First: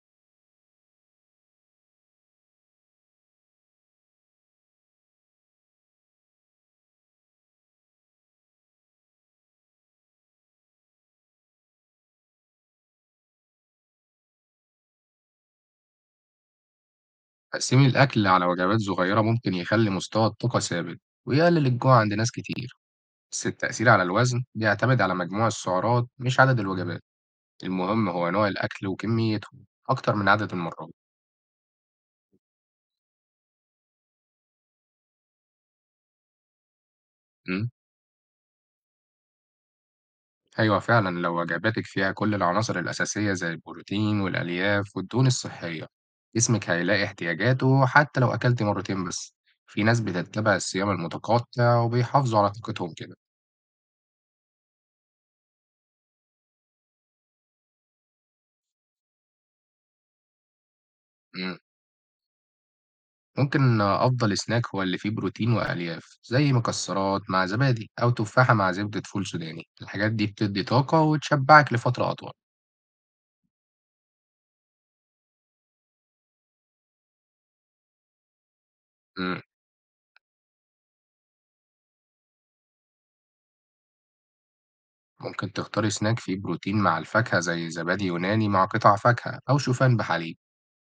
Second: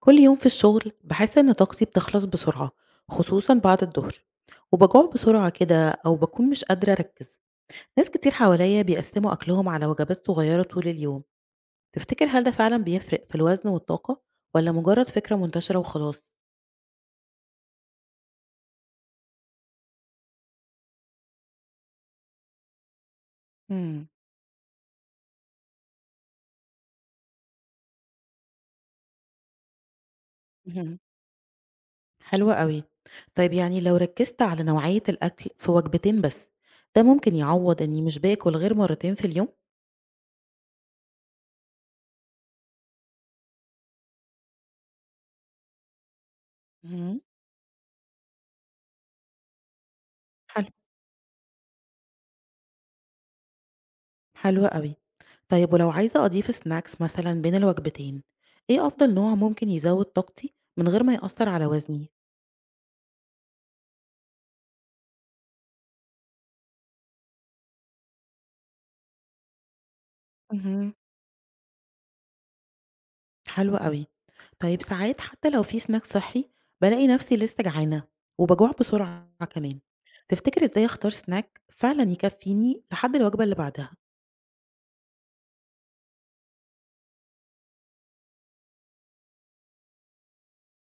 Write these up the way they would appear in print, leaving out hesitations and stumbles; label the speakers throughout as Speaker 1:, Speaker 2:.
Speaker 1: كل يوم في الشغل بحس إن طاقتي بتخلص بسرعة، خصوصا بعد الظهر. وبجوع بسرعة كده أو بكون مش قادرة أركز. ناس كتير حواليا بيقسموا أكلهم على وجبات صغيرة طول اليوم. تفتكر هل ده فعلا بيفرق في الوزن والطاقة، ولا مجرد فكرة منتشرة وخلاص؟
Speaker 2: تقسيم الأكل على وجبات صغيرة ممكن يخلي مستوى الطاقة ثابت ويقلل الجوع عند ناس كتير، بس التأثير على
Speaker 1: مم.
Speaker 2: الوزن بيعتمد على مجموع السعرات مش عدد الوجبات، المهم هو نوع الأكل وكميته أكتر من عدد المرات.
Speaker 1: مهم. حلوة قوي. طيب يعني لو ركزت على نوعية الأكل في وجبتين بس، ده ممكن
Speaker 2: أمم،
Speaker 1: يعوض إني مش باكل غير مرتين في اليوم؟
Speaker 2: أيوة فعلا لو وجباتك فيها كل العناصر الأساسية زي البروتين والألياف والدهون الصحية، جسمك هيلاقي
Speaker 1: مهم.
Speaker 2: احتياجاته حتى لو أكلت مرتين بس. في ناس بتتبع
Speaker 1: حلو.
Speaker 2: الصيام المتقطع وبيحافظوا على طاقتهم كده.
Speaker 1: حلو قوي. طيب ولو عايزة أضيف سناكس مثلا بين الوجبتين، إيه أفضل نوع ممكن يزود طاقتي من غير ما يأثر
Speaker 2: أمم.
Speaker 1: على وزني؟
Speaker 2: ممكن أفضل سناك هو اللي فيه بروتين وألياف زي مكسرات مع زبادي أو تفاحة مع زبدة فول سوداني الحاجات دي بتدي
Speaker 1: مهم.
Speaker 2: طاقة وتشبعك لفترة أطول.
Speaker 1: حلو قوي. طيب ساعات حتى لو في سناك صحي، بلاقي نفسي لسه جعانة وبجوع بسرعة
Speaker 2: مم.
Speaker 1: كمان. تفتكر إزاي أختار سناك فعلا يكفيني لحد الوجبة اللي بعدها؟
Speaker 2: ممكن تختار سناك فيه بروتين مع الفاكهة زي زبادي يوناني مع قطع فاكهة أو شوفان بحليب.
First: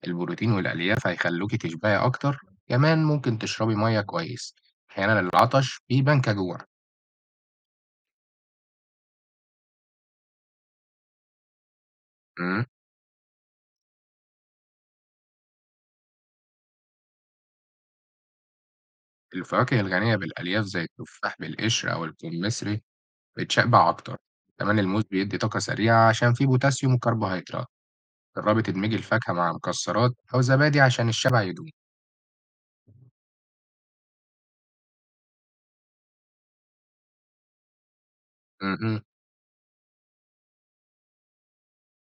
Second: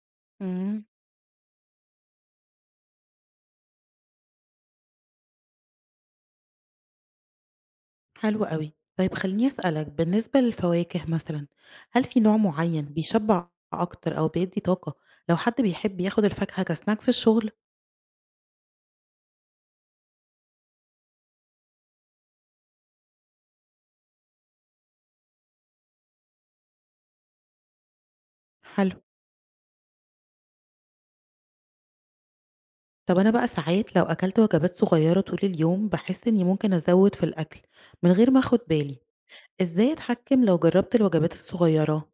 Speaker 2: البروتين
Speaker 1: مم.
Speaker 2: والألياف هيخلوكي تشبعي أكتر. كمان ممكن تشربي مية كويس، أحيانا العطش بيبان كجوع.
Speaker 1: حلو قوي. طيب خليني أسألك بالنسبة للفواكه مثلا، هل في نوع
Speaker 2: مم.
Speaker 1: معين بيشبع أكتر أو بيدي طاقة لو حد بيحب ياخد الفاكهة كسناك في الشغل؟
Speaker 2: الفواكه الغنية بالألياف زي التفاح بالقشر أو الكمثري بتشبع أكتر، كمان الموز بيدي طاقة سريعة عشان فيه بوتاسيوم وكربوهيدرات، جربي
Speaker 1: حلو.
Speaker 2: تدمجي الفاكهة مع مكسرات أو زبادي عشان الشبع يدوم.
Speaker 1: طب أنا بقى ساعات لو أكلت وجبات صغيرة طول اليوم باحس إني ممكن أزود في الأكل من غير ما أخد بالي،
Speaker 2: اهم،
Speaker 1: إزاي أتحكم لو جربت الوجبات الصغيرة؟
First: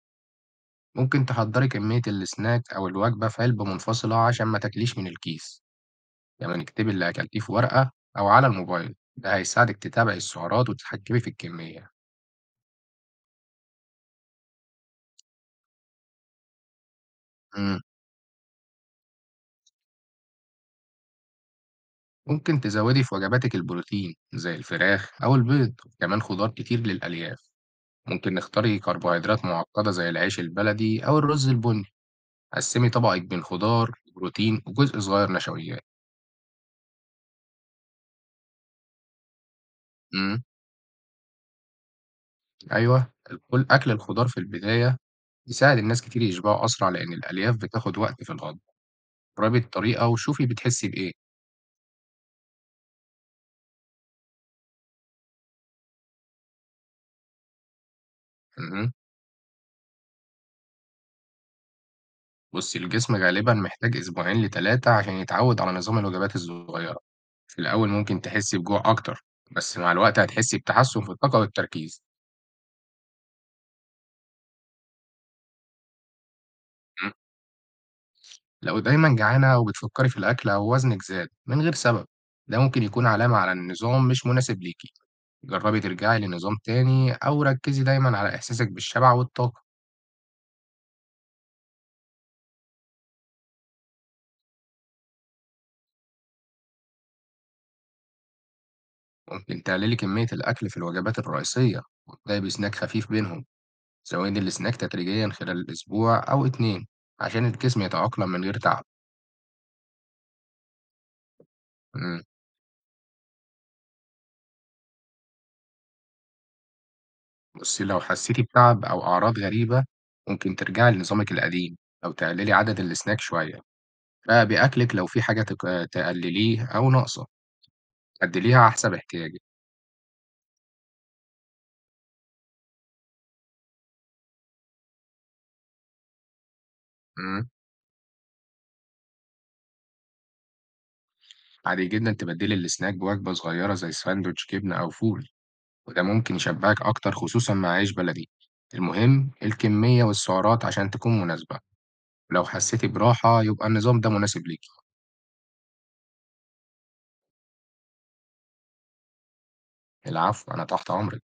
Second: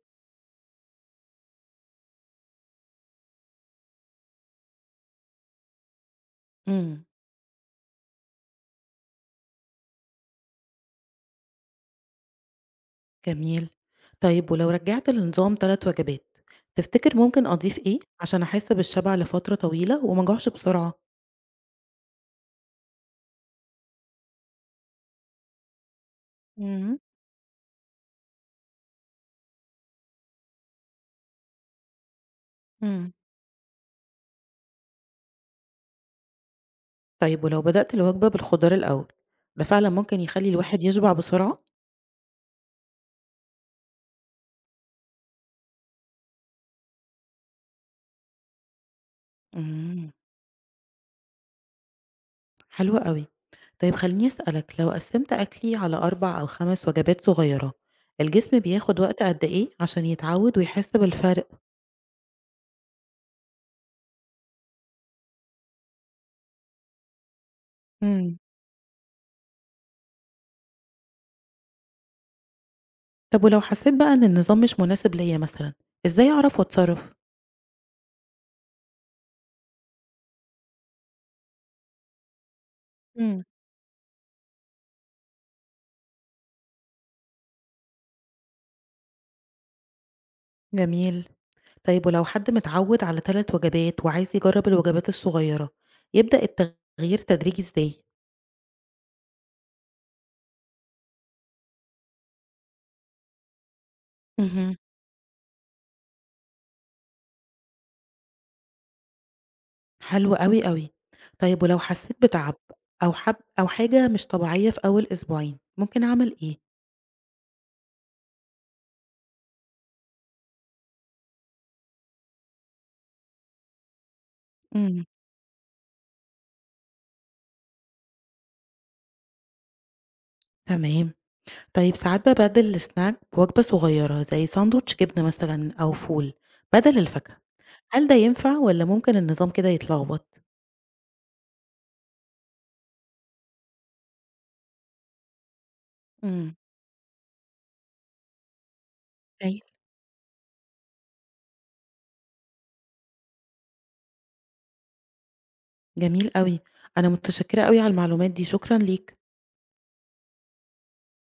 Speaker 2: ممكن تحضري كمية السناك أو الوجبة في علبة منفصلة عشان ما تاكليش من الكيس، كمان اكتبي
Speaker 1: امم.
Speaker 2: اللي أكلتيه في ورقة أو على الموبايل، ده هيساعدك تتابعي السعرات وتتحكمي في الكمية.
Speaker 1: جميل. طيب ولو رجعت لنظام تلات وجبات، تفتكر ممكن أضيف
Speaker 2: امم،
Speaker 1: إيه عشان أحس بالشبع لفترة طويلة وما أجوعش بسرعة؟
Speaker 2: ممكن تزودي في وجباتك البروتين زي الفراخ أو البيض، كمان خضار كتير
Speaker 1: امم
Speaker 2: للألياف، ممكن نختاري كربوهيدرات معقدة زي العيش البلدي أو الرز البني. قسّمي
Speaker 1: امم
Speaker 2: طبقِك بين خضار، بروتين، وجزء صغير نشويات.
Speaker 1: طيب ولو بدأت الوجبة بالخضار الأول، ده فعلا ممكن
Speaker 2: إمم،
Speaker 1: يخلي الواحد يشبع بسرعة؟
Speaker 2: أيوه، الكل أكل الخضار في البداية يساعد الناس كتير يشبعوا أسرع، لإن الألياف بتاخد وقت في الهضم. جرّبي الطريقة
Speaker 1: امم.
Speaker 2: وشوفي بتحسّي بإيه.
Speaker 1: حلو قوي. طيب خليني أسألك لو قسمت أكلي على 4 أو 5 وجبات صغيرة، الجسم
Speaker 2: اهم،
Speaker 1: بياخد وقت قد إيه عشان يتعود ويحس بالفرق؟
Speaker 2: بُصّي، الجسم غالبًا محتاج أسبوعين ل3 عشان يتعوّد على نظام الوجبات الصغيرة. في الأول ممكن
Speaker 1: امم
Speaker 2: تحسّي بجوع أكتر، بس مع الوقت هتحسّي بتحسُّن في الطاقة والتركيز.
Speaker 1: طب ولو حسيت بقى إن النظام مش مناسب ليا مثلا، إزاي أعرف
Speaker 2: إمم،
Speaker 1: وأتصرف؟
Speaker 2: لو دايمًا جعانة وبتفكّري في الأكل أو وزنِك زاد من غير سبب، ده ممكن يكون علامة
Speaker 1: امم.
Speaker 2: على إن النظام مش مناسب ليكِ. جربي ترجعي لنظام تاني أو ركزي دايما على إحساسك بالشبع والطاقة.
Speaker 1: جميل. طيب ولو حد متعود على 3 وجبات وعايز يجرب الوجبات الصغيرة، يبدأ التغيير تدريجي إزاي؟
Speaker 2: ممكن تقللي كمية الأكل في الوجبات الرئيسية وابدأي بسناك خفيف بينهم، زودي
Speaker 1: امم.
Speaker 2: السناك تدريجيا خلال الأسبوع أو اتنين عشان الجسم يتأقلم من غير تعب.
Speaker 1: حلو قوي قوي. طيب ولو حسيت
Speaker 2: مم.
Speaker 1: بتعب أو حب أو حاجة مش طبيعية في أول أسبوعين، ممكن أعمل إيه؟
Speaker 2: بصي لو حسيتي بتعب أو أعراض غريبة ممكن ترجعي لنظامك القديم أو تقللي عدد السناك شوية، راقبي أكلك
Speaker 1: امم.
Speaker 2: لو في حاجة تقلليه أو ناقصة عدليها على حسب احتياجك.
Speaker 1: تمام. طيب ساعات ببدل السناك بوجبة صغيرة زي ساندوتش جبنة مثلًا أو فول بدل الفاكهة،
Speaker 2: مم.
Speaker 1: هل ده ينفع والّا ممكن النظام كده يتلخبط؟
Speaker 2: عادي جدا تبدلي السناك بوجبة صغيرة زي ساندوتش جبنة أو فول وده ممكن
Speaker 1: إمم،
Speaker 2: يشبعك أكتر خصوصا مع عيش بلدي، المهم
Speaker 1: أيوه.
Speaker 2: الكمية والسعرات عشان تكون مناسبة، لو حسيتي براحة يبقى النظام ده مناسب ليكي.
Speaker 1: جميل أوي، أنا متشكرة أوي على المعلومات دي، شكرًا ليك.
Speaker 2: العفو أنا تحت أمرك.